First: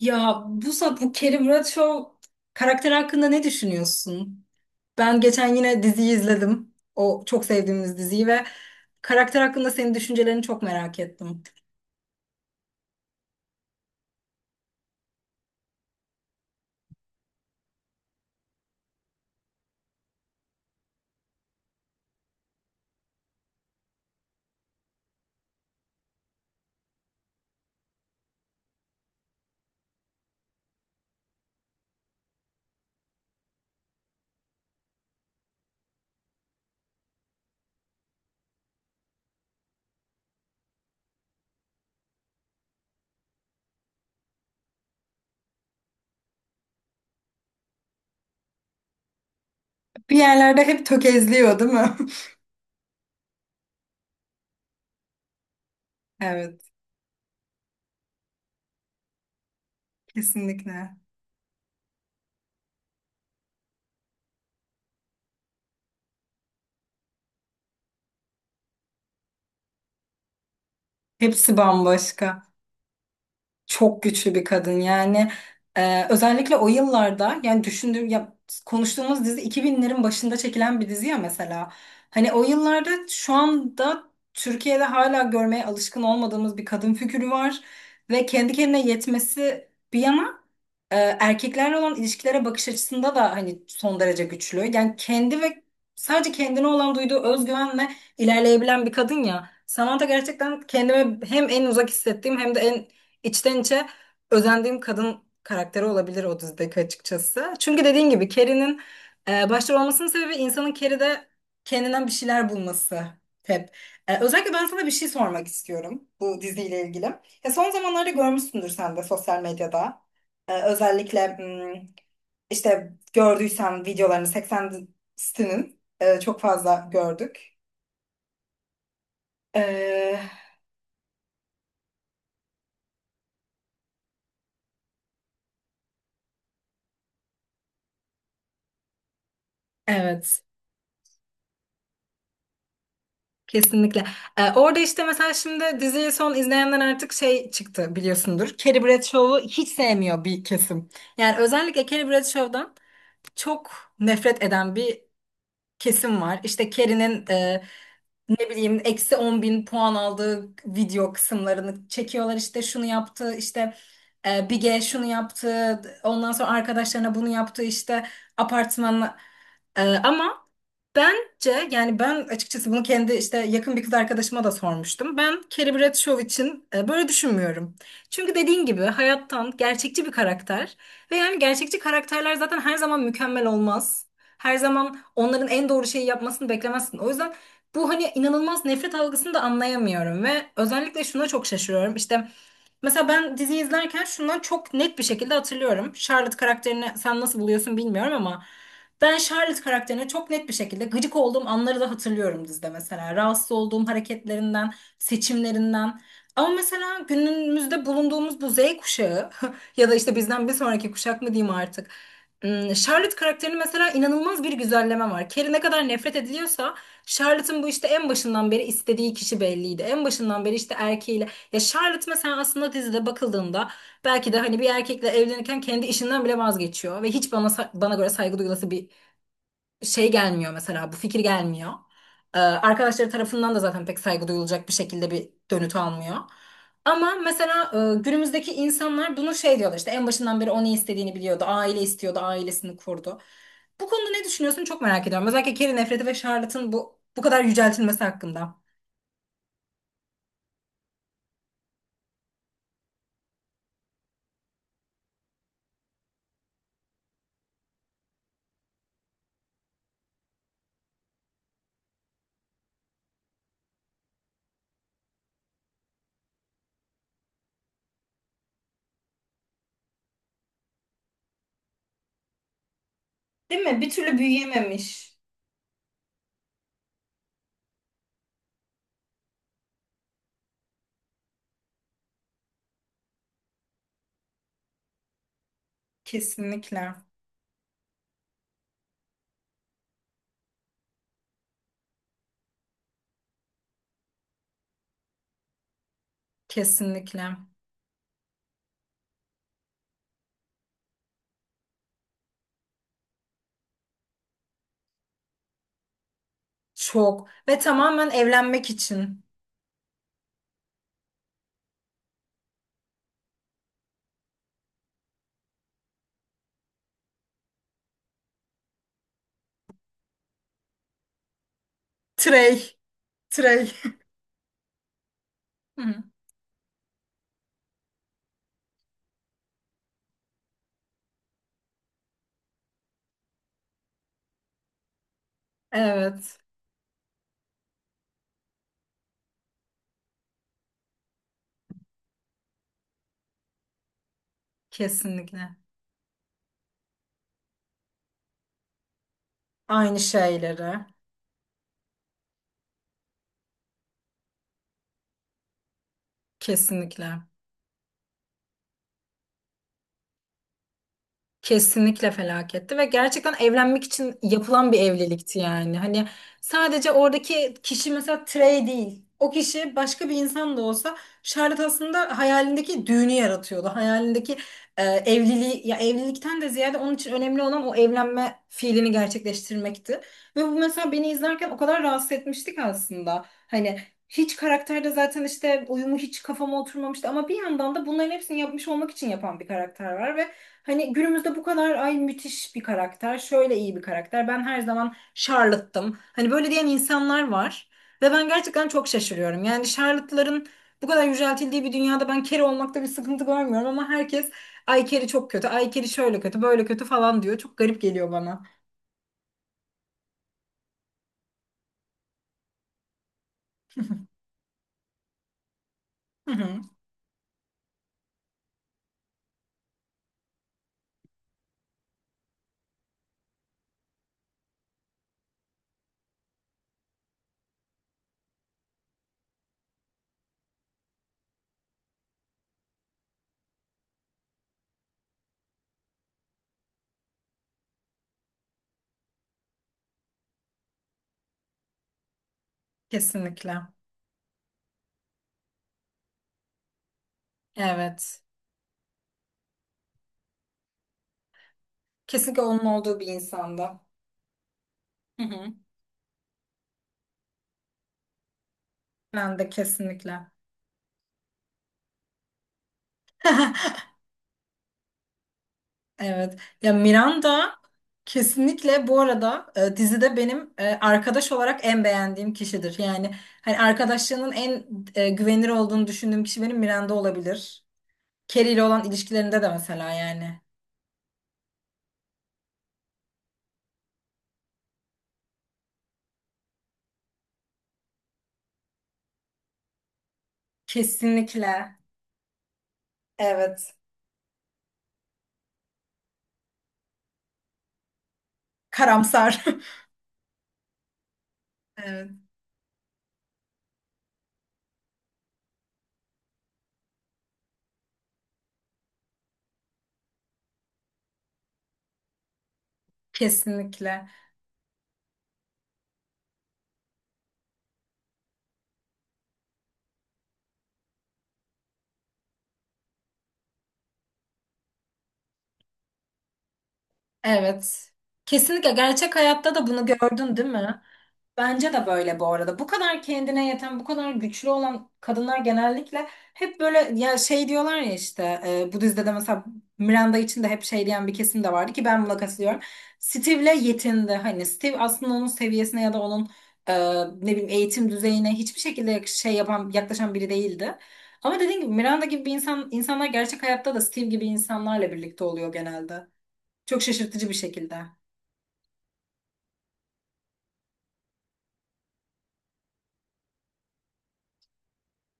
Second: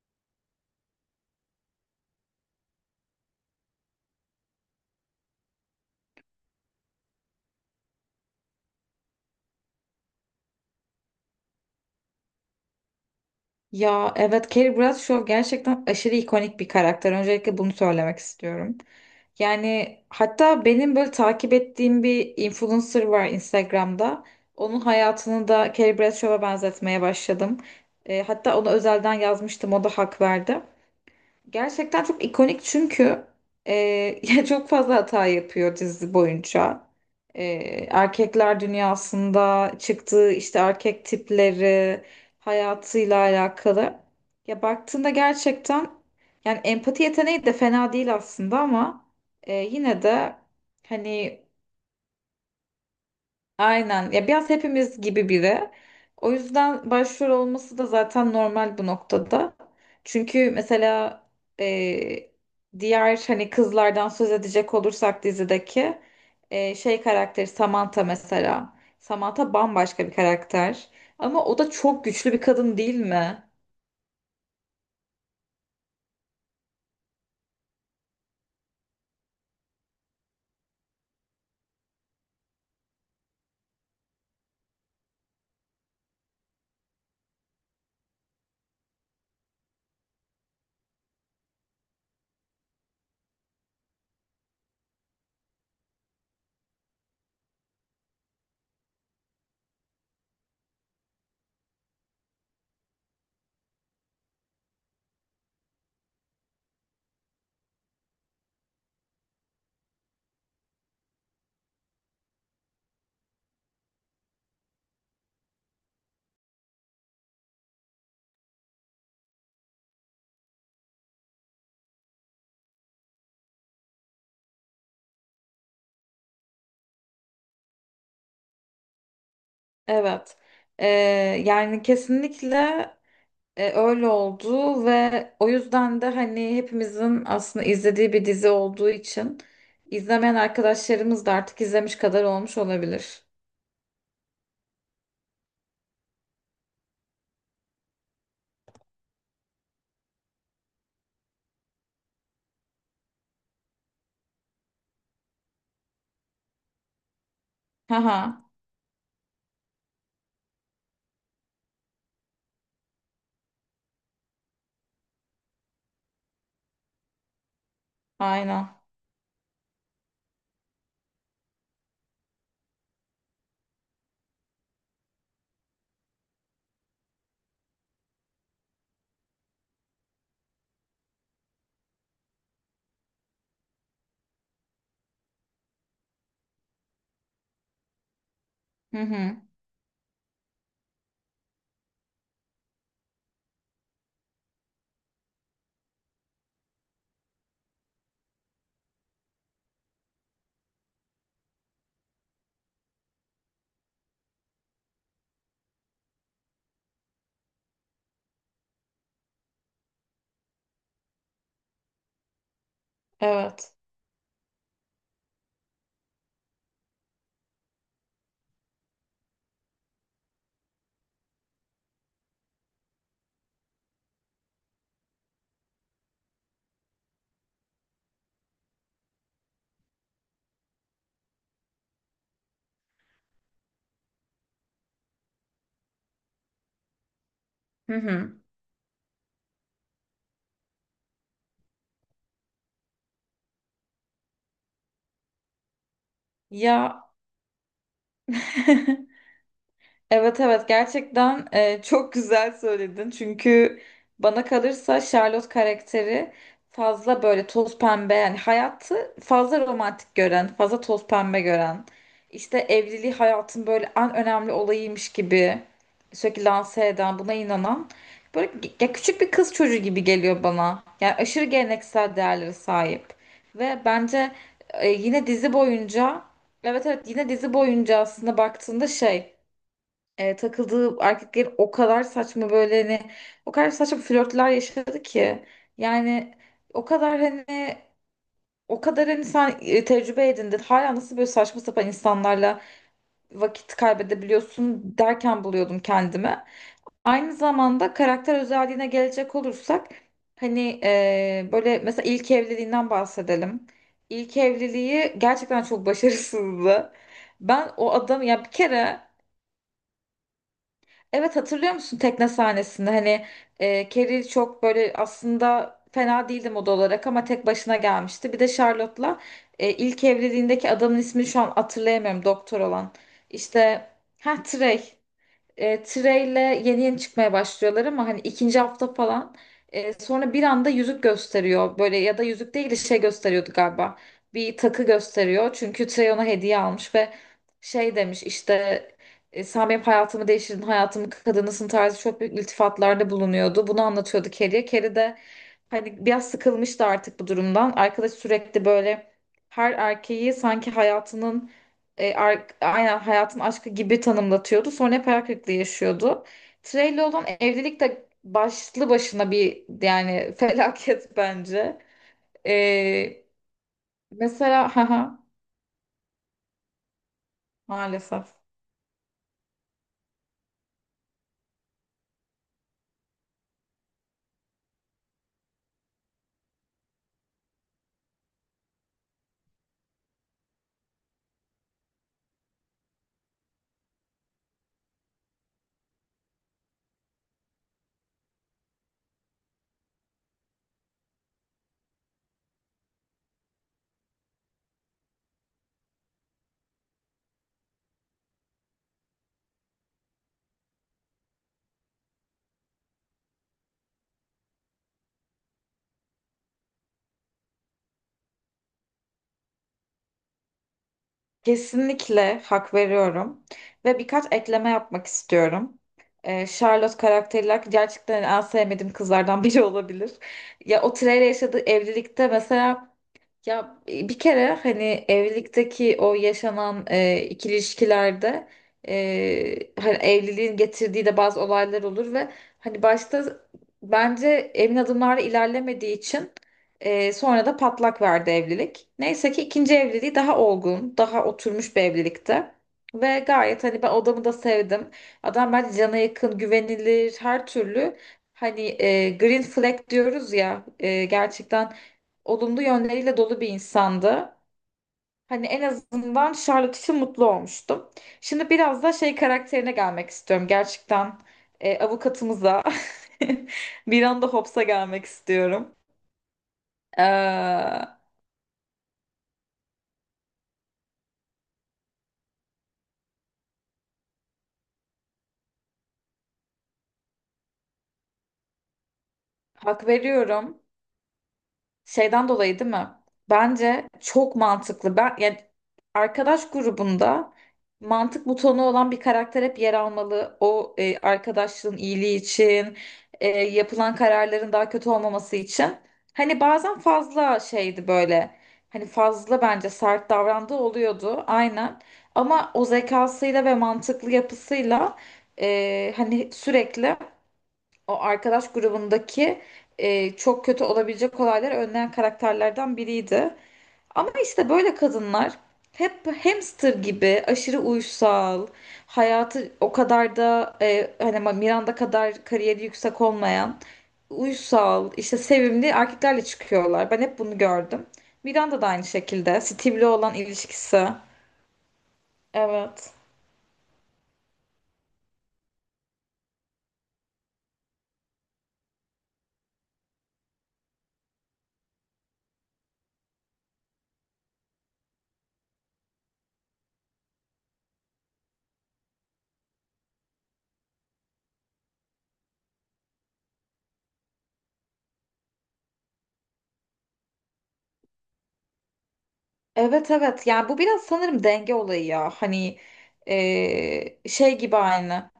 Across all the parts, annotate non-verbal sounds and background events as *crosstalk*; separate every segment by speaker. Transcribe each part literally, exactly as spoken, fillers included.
Speaker 1: Ya Buse, bu Carrie Bradshaw karakter hakkında ne düşünüyorsun? Ben geçen yine diziyi izledim. O çok sevdiğimiz diziyi ve karakter hakkında senin düşüncelerini çok merak ettim.
Speaker 2: Ya, evet, Carrie Bradshaw gerçekten aşırı ikonik bir karakter. Öncelikle bunu söylemek istiyorum. Yani hatta benim böyle takip ettiğim bir influencer var Instagram'da. Onun hayatını da Carrie Bradshaw'a benzetmeye başladım. E, hatta ona özelden yazmıştım. O da hak verdi. Gerçekten çok ikonik, çünkü e, *laughs* ya çok fazla hata yapıyor dizi boyunca. E, erkekler dünyasında çıktığı işte erkek tipleri, hayatıyla alakalı. Ya, baktığında gerçekten yani empati yeteneği de fena değil aslında ama e, yine
Speaker 1: Bir
Speaker 2: de
Speaker 1: yerlerde hep
Speaker 2: hani.
Speaker 1: tökezliyor, değil mi? *laughs*
Speaker 2: Aynen. Ya, biraz hepimiz gibi biri. O
Speaker 1: Evet,
Speaker 2: yüzden başrol olması da zaten normal bu noktada. Çünkü
Speaker 1: kesinlikle.
Speaker 2: mesela e, diğer hani kızlardan söz edecek olursak dizideki e, şey karakteri Samantha mesela. Samantha bambaşka bir karakter. Ama
Speaker 1: Hepsi
Speaker 2: o da çok güçlü bir
Speaker 1: bambaşka.
Speaker 2: kadın, değil mi?
Speaker 1: Çok güçlü bir kadın yani. Ee, özellikle o yıllarda yani düşündüğüm ya, konuştuğumuz dizi iki binlerin başında çekilen bir dizi ya mesela. Hani o yıllarda şu anda Türkiye'de hala görmeye alışkın olmadığımız bir kadın figürü var ve kendi kendine yetmesi bir yana e, erkeklerle olan ilişkilere bakış açısında da hani son derece güçlü. Yani kendi ve sadece kendine olan duyduğu özgüvenle ilerleyebilen bir kadın ya. Samantha gerçekten kendime hem en uzak hissettiğim hem de en içten içe özendiğim kadın karakteri olabilir o dizideki açıkçası. Çünkü dediğin gibi Carrie'nin e, başrol olmasının sebebi insanın Carrie'de kendinden bir şeyler bulması hep. E, özellikle ben sana bir şey sormak istiyorum bu diziyle ilgili. Ya son zamanlarda görmüşsündür sen de sosyal medyada. Ee, özellikle hmm, işte gördüysem videolarını seksenlerin e, çok fazla gördük. Ee,
Speaker 2: Evet. E, yani kesinlikle. E, öyle oldu ve o yüzden de hani hepimizin aslında izlediği bir dizi olduğu için izlemeyen
Speaker 1: Evet,
Speaker 2: arkadaşlarımız da artık izlemiş kadar olmuş olabilir.
Speaker 1: kesinlikle. Ee, orada işte mesela şimdi diziyi son izleyenler artık şey çıktı biliyorsundur. Carrie Bradshaw'u hiç sevmiyor bir kesim. Yani özellikle Carrie Bradshaw'dan çok nefret eden bir kesim var. İşte Carrie'nin e,
Speaker 2: Haha,
Speaker 1: ne bileyim eksi on bin puan aldığı video kısımlarını çekiyorlar. İşte şunu yaptı, işte e, Bige şunu yaptı, ondan sonra arkadaşlarına bunu yaptı, işte
Speaker 2: aynen.
Speaker 1: apartmanla. E, ama bence yani ben açıkçası bunu kendi işte yakın bir kız arkadaşıma da sormuştum. Ben Carrie Bradshaw için e, böyle düşünmüyorum. Çünkü dediğin gibi hayattan gerçekçi bir karakter ve yani gerçekçi karakterler zaten her zaman mükemmel olmaz. Her zaman onların en doğru şeyi yapmasını beklemezsin. O yüzden bu hani inanılmaz nefret
Speaker 2: Hı
Speaker 1: algısını
Speaker 2: hı.
Speaker 1: da anlayamıyorum ve özellikle şuna çok şaşırıyorum. İşte mesela ben dizi izlerken şundan çok net bir şekilde hatırlıyorum. Charlotte karakterini sen nasıl buluyorsun bilmiyorum ama ben Charlotte karakterine çok net bir şekilde gıcık olduğum anları da hatırlıyorum dizide mesela. Rahatsız olduğum hareketlerinden, seçimlerinden. Ama mesela günümüzde bulunduğumuz bu Z kuşağı *laughs* ya da işte bizden bir sonraki kuşak mı diyeyim artık. Hmm, Charlotte karakterinin
Speaker 2: Evet.
Speaker 1: mesela inanılmaz bir güzelleme var. Carrie ne kadar nefret ediliyorsa Charlotte'ın bu işte en başından beri istediği kişi belliydi. En başından beri işte erkeğiyle. Ya Charlotte mesela aslında dizide bakıldığında belki de hani bir erkekle evlenirken kendi işinden bile vazgeçiyor ve hiç bana sa- bana göre saygı duyulası bir şey gelmiyor mesela, bu fikir gelmiyor. Ee, arkadaşları tarafından da zaten pek saygı duyulacak bir şekilde bir dönüt almıyor. Ama mesela
Speaker 2: Hı
Speaker 1: e,
Speaker 2: hı.
Speaker 1: günümüzdeki insanlar bunu şey diyorlar, işte en başından beri o ne istediğini biliyordu. Aile istiyordu, ailesini kurdu. Bu konuda ne düşünüyorsun çok merak ediyorum. Özellikle Carrie nefreti ve Charlotte'ın bu
Speaker 2: Ya,
Speaker 1: bu kadar yüceltilmesi hakkında.
Speaker 2: *laughs* evet evet, gerçekten e, çok güzel söyledin. Çünkü bana kalırsa Charlotte karakteri fazla böyle toz pembe, yani hayatı fazla romantik gören, fazla toz pembe gören. İşte evliliği hayatın böyle en önemli olayıymış gibi sürekli lanse eden, buna inanan, böyle ge- ya küçük bir kız çocuğu gibi geliyor bana. Yani aşırı geleneksel değerlere sahip.
Speaker 1: Değil
Speaker 2: Ve
Speaker 1: mi? Bir türlü
Speaker 2: bence e,
Speaker 1: büyüyememiş.
Speaker 2: yine dizi boyunca. Evet evet, yine dizi boyunca aslında baktığında şey, e, takıldığı erkekler o kadar saçma böyle hani, o kadar saçma flörtler yaşadı ki, yani o
Speaker 1: Kesinlikle.
Speaker 2: kadar hani, o kadar hani sen e, tecrübe edindin, hala nasıl böyle saçma sapan insanlarla vakit kaybedebiliyorsun derken buluyordum kendimi. Aynı
Speaker 1: Kesinlikle.
Speaker 2: zamanda karakter özelliğine gelecek olursak hani e, böyle mesela ilk evliliğinden bahsedelim. İlk evliliği gerçekten çok başarısızdı.
Speaker 1: Çok. Ve
Speaker 2: Ben o
Speaker 1: tamamen
Speaker 2: adam ya bir
Speaker 1: evlenmek
Speaker 2: kere.
Speaker 1: için.
Speaker 2: Evet, hatırlıyor musun tekne sahnesinde hani e, Carrie çok böyle aslında fena değildi moda olarak ama tek başına gelmişti. Bir de Charlotte'la e, ilk evliliğindeki adamın ismini şu an hatırlayamıyorum, doktor
Speaker 1: Trey.
Speaker 2: olan.
Speaker 1: Trey.
Speaker 2: İşte, ha, Trey.
Speaker 1: *laughs*
Speaker 2: e,
Speaker 1: Hı.
Speaker 2: Treyle yeni yeni çıkmaya başlıyorlar ama hani ikinci hafta falan, e, sonra bir anda yüzük gösteriyor böyle, ya da yüzük değil de şey gösteriyordu galiba, bir takı gösteriyor çünkü Trey ona
Speaker 1: Evet.
Speaker 2: hediye almış ve şey demiş işte, e, sen benim hayatımı değiştirdin, hayatımın kadınısın tarzı çok büyük iltifatlarda bulunuyordu, bunu anlatıyordu Carrie'ye. Carrie de
Speaker 1: Kesinlikle.
Speaker 2: hani biraz sıkılmıştı artık bu durumdan, arkadaş sürekli böyle her
Speaker 1: Aynı
Speaker 2: erkeği sanki
Speaker 1: şeyleri.
Speaker 2: hayatının, e, ar- aynen hayatın aşkı gibi tanımlatıyordu. Sonra hep hayal kırıklığı yaşıyordu. Trey'le
Speaker 1: Kesinlikle.
Speaker 2: olan evlilik de başlı başına bir, yani, *laughs* felaket bence.
Speaker 1: Kesinlikle felaketti ve
Speaker 2: E,
Speaker 1: gerçekten evlenmek için yapılan
Speaker 2: mesela *laughs*
Speaker 1: bir
Speaker 2: haha,
Speaker 1: evlilikti yani. Hani sadece oradaki kişi mesela
Speaker 2: maalesef.
Speaker 1: Trey değil. O kişi başka bir insan da olsa Charlotte aslında hayalindeki düğünü yaratıyordu. Hayalindeki e, evliliği, ya evlilikten de ziyade onun için önemli olan o evlenme fiilini gerçekleştirmekti. Ve bu mesela beni izlerken o kadar rahatsız etmiştik aslında. Hani hiç karakterde zaten işte uyumu hiç kafama oturmamıştı ama bir yandan da bunların hepsini yapmış olmak için yapan bir karakter var ve hani günümüzde bu kadar ay müthiş bir karakter, şöyle iyi bir karakter. Ben her zaman Charlotte'tım. Hani böyle diyen insanlar var ve ben gerçekten çok şaşırıyorum. Yani Charlotte'ların bu kadar yüceltildiği bir dünyada ben Carrie olmakta bir sıkıntı görmüyorum ama herkes ay Carrie çok kötü, ay Carrie şöyle kötü, böyle kötü falan diyor. Çok garip geliyor bana.
Speaker 2: Kesinlikle hak veriyorum. Ve birkaç ekleme yapmak istiyorum.
Speaker 1: Hı
Speaker 2: E,
Speaker 1: hı,
Speaker 2: Charlotte karakteri gerçekten en sevmediğim kızlardan biri *laughs* olabilir. Ya, o Trey'le yaşadığı evlilikte mesela. Ya, e, bir kere hani evlilikteki o yaşanan e, ikili ilişkilerde, e, hani evliliğin getirdiği de bazı olaylar olur ve hani başta, bence emin adımlarla ilerlemediği için e, sonra da patlak verdi evlilik. Neyse ki ikinci evliliği daha olgun, daha oturmuş bir evlilikte. Ve gayet
Speaker 1: kesinlikle.
Speaker 2: hani ben odamı da sevdim. Adam bence cana yakın, güvenilir, her türlü
Speaker 1: Evet.
Speaker 2: hani, e, green flag diyoruz ya, e, gerçekten
Speaker 1: Kesinlikle
Speaker 2: olumlu
Speaker 1: onun olduğu bir
Speaker 2: yönleriyle dolu bir
Speaker 1: insanda.
Speaker 2: insandı.
Speaker 1: Hı
Speaker 2: Hani
Speaker 1: hı.
Speaker 2: en azından Charlotte için mutlu olmuştum. Şimdi biraz da şey
Speaker 1: Miranda
Speaker 2: karakterine gelmek
Speaker 1: kesinlikle.
Speaker 2: istiyorum. Gerçekten e, avukatımıza, *laughs*
Speaker 1: *laughs*
Speaker 2: bir anda Hobbes'a gelmek istiyorum.
Speaker 1: Evet. Ya Miranda
Speaker 2: Ee,
Speaker 1: kesinlikle bu arada, e, dizide benim e, arkadaş olarak en beğendiğim kişidir. Yani hani arkadaşlığının en e, güvenilir olduğunu düşündüğüm kişi benim Miranda olabilir. Carrie ile olan ilişkilerinde de
Speaker 2: hak
Speaker 1: mesela yani.
Speaker 2: veriyorum. Şeyden dolayı, değil mi? Bence çok mantıklı. Ben, yani arkadaş grubunda mantık butonu olan bir karakter hep yer almalı. O, e,
Speaker 1: Kesinlikle.
Speaker 2: arkadaşlığın iyiliği için, e,
Speaker 1: Evet.
Speaker 2: yapılan kararların daha kötü olmaması için. Hani bazen fazla şeydi böyle. Hani fazla
Speaker 1: Karamsar.
Speaker 2: bence
Speaker 1: *laughs*
Speaker 2: sert davrandığı oluyordu, aynen.
Speaker 1: Evet.
Speaker 2: Ama o zekasıyla ve mantıklı yapısıyla e, hani sürekli o arkadaş grubundaki e, çok kötü olabilecek olayları önleyen karakterlerden biriydi.
Speaker 1: Kesinlikle.
Speaker 2: Ama işte böyle kadınlar hep hamster gibi aşırı uysal, hayatı o kadar da e, hani Miranda kadar kariyeri yüksek olmayan, uysal, işte sevimli erkeklerle çıkıyorlar. Ben hep bunu gördüm.
Speaker 1: Evet.
Speaker 2: Miranda da
Speaker 1: Kesinlikle
Speaker 2: aynı
Speaker 1: gerçek
Speaker 2: şekilde.
Speaker 1: hayatta da
Speaker 2: Steve'le
Speaker 1: bunu
Speaker 2: olan
Speaker 1: gördün değil mi?
Speaker 2: ilişkisi.
Speaker 1: Bence de böyle bu arada. Bu
Speaker 2: Evet.
Speaker 1: kadar kendine yeten, bu kadar güçlü olan kadınlar genellikle hep böyle ya şey diyorlar ya, işte e, bu dizide de mesela Miranda için de hep şey diyen bir kesim de vardı ki ben buna katılıyorum. Steve'le yetindi. Hani Steve aslında onun seviyesine ya da onun e, ne bileyim eğitim düzeyine hiçbir şekilde yak- şey yapan, yaklaşan biri değildi. Ama dediğim gibi Miranda gibi bir insan, insanlar gerçek hayatta da Steve gibi insanlarla birlikte oluyor genelde. Çok şaşırtıcı bir şekilde.
Speaker 2: Evet evet. Yani bu biraz sanırım denge olayı ya. Hani, e, şey gibi aynı.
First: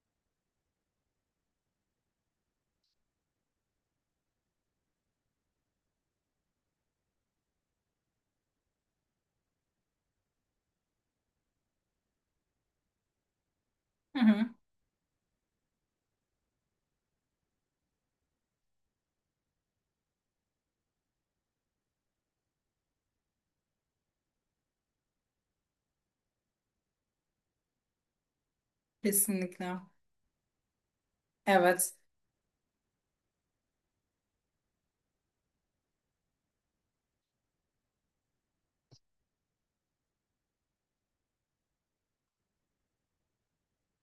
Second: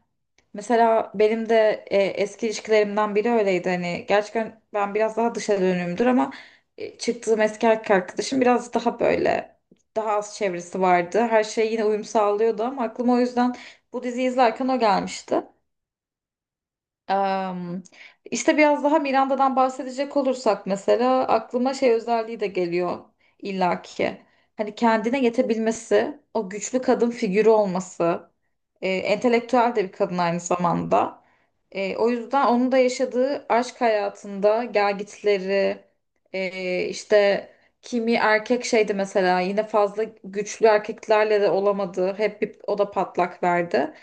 Speaker 2: Mesela benim de e, eski ilişkilerimden biri öyleydi. Hani gerçekten ben biraz daha dışa dönüğümdür, ama e, çıktığım eski erkek arkadaşım biraz daha böyle, daha az çevresi vardı. Her şey yine uyum sağlıyordu ama aklıma o yüzden bu
Speaker 1: Hı
Speaker 2: diziyi
Speaker 1: hı.
Speaker 2: izlerken o gelmişti. Am, işte biraz daha Miranda'dan bahsedecek olursak mesela aklıma şey özelliği de geliyor illaki. Hani kendine yetebilmesi, o güçlü kadın figürü olması, e, entelektüel
Speaker 1: Kesinlikle.
Speaker 2: de bir kadın aynı zamanda.
Speaker 1: Evet.
Speaker 2: E, o yüzden onun da yaşadığı aşk hayatında gelgitleri, e, işte kimi erkek şeydi mesela, yine fazla güçlü erkeklerle de olamadı. Hep bir, o da patlak verdi.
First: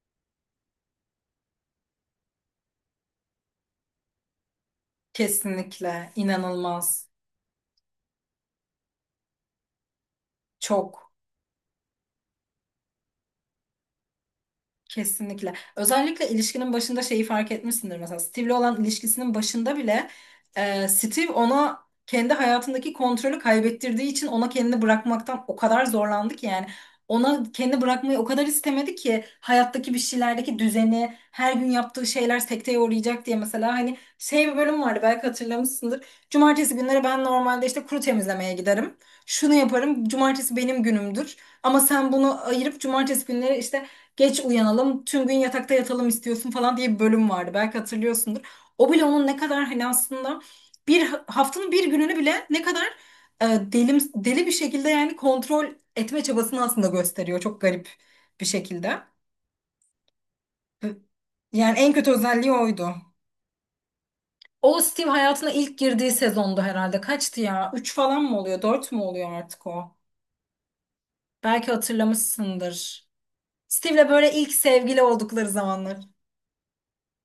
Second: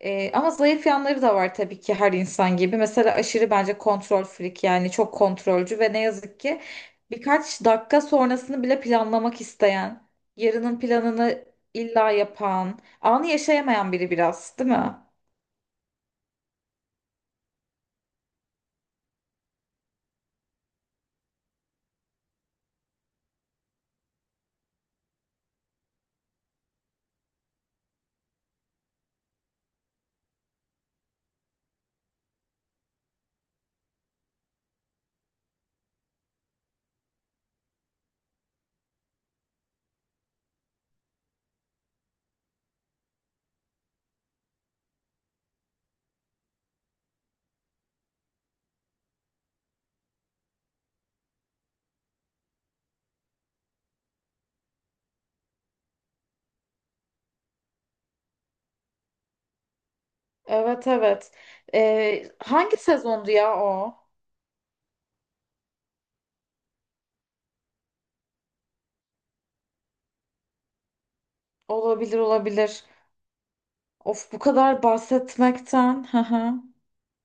Speaker 2: E, ama zayıf yanları da var tabii ki her insan gibi. Mesela aşırı bence kontrol freak, yani çok kontrolcü ve ne
Speaker 1: Kesinlikle.
Speaker 2: yazık ki
Speaker 1: İnanılmaz.
Speaker 2: birkaç dakika sonrasını bile planlamak isteyen, yarının
Speaker 1: Çok.
Speaker 2: planını illa yapan, anı yaşayamayan biri biraz, değil mi?
Speaker 1: Kesinlikle. Özellikle ilişkinin başında şeyi fark etmişsindir. Mesela Steve'le olan ilişkisinin başında bile e, Steve ona kendi hayatındaki kontrolü kaybettirdiği için ona kendini bırakmaktan o kadar zorlandı ki yani ona kendini bırakmayı o kadar istemedi ki hayattaki bir şeylerdeki düzeni, her gün yaptığı şeyler sekteye uğrayacak diye mesela, hani şey, bir bölüm vardı belki hatırlamışsındır. Cumartesi günleri ben normalde işte kuru temizlemeye giderim. Şunu yaparım. Cumartesi benim günümdür. Ama sen bunu ayırıp cumartesi günleri işte geç uyanalım, tüm gün yatakta yatalım istiyorsun falan diye bir bölüm vardı. Belki hatırlıyorsundur. O bile onun ne kadar hani aslında bir haftanın bir gününü bile ne kadar e, delim, deli bir şekilde yani kontrol etme çabasını aslında gösteriyor. Çok garip bir şekilde.
Speaker 2: Evet evet.
Speaker 1: Yani en kötü
Speaker 2: Ee,
Speaker 1: özelliği
Speaker 2: hangi
Speaker 1: oydu.
Speaker 2: sezondu ya o?
Speaker 1: O Steve hayatına ilk girdiği sezondu herhalde. Kaçtı ya? Üç falan mı oluyor? Dört mü oluyor artık o? Belki
Speaker 2: Olabilir olabilir.
Speaker 1: hatırlamışsındır. Steve'le
Speaker 2: Of,
Speaker 1: böyle
Speaker 2: bu
Speaker 1: ilk
Speaker 2: kadar
Speaker 1: sevgili oldukları zamanlar.
Speaker 2: bahsetmekten. Hı hı.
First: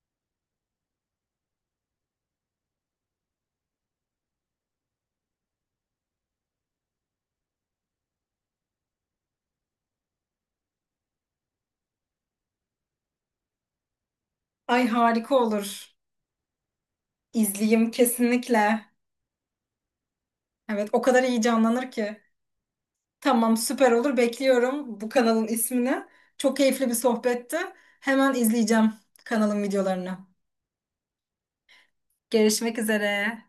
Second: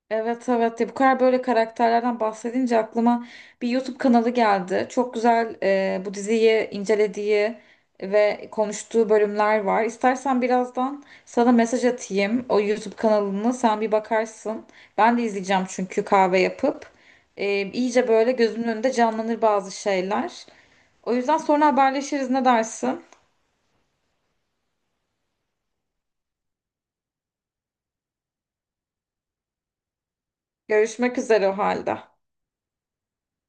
Speaker 2: Evet evet, ya bu kadar böyle karakterlerden bahsedince aklıma bir YouTube kanalı geldi. Çok güzel, e, bu diziyi incelediği ve konuştuğu bölümler var. İstersen birazdan sana mesaj atayım, o YouTube kanalını sen bir bakarsın.
Speaker 1: Ay
Speaker 2: Ben de
Speaker 1: harika
Speaker 2: izleyeceğim
Speaker 1: olur.
Speaker 2: çünkü kahve yapıp. E,
Speaker 1: İzleyeyim
Speaker 2: iyice böyle gözümün
Speaker 1: kesinlikle.
Speaker 2: önünde canlanır bazı şeyler.
Speaker 1: Evet, o
Speaker 2: O
Speaker 1: kadar
Speaker 2: yüzden
Speaker 1: iyi
Speaker 2: sonra
Speaker 1: canlanır ki.
Speaker 2: haberleşiriz, ne dersin?
Speaker 1: Tamam, süper olur. Bekliyorum bu kanalın ismini. Çok keyifli bir sohbetti. Hemen izleyeceğim kanalın videolarını.
Speaker 2: Görüşmek üzere o halde.
Speaker 1: Görüşmek üzere.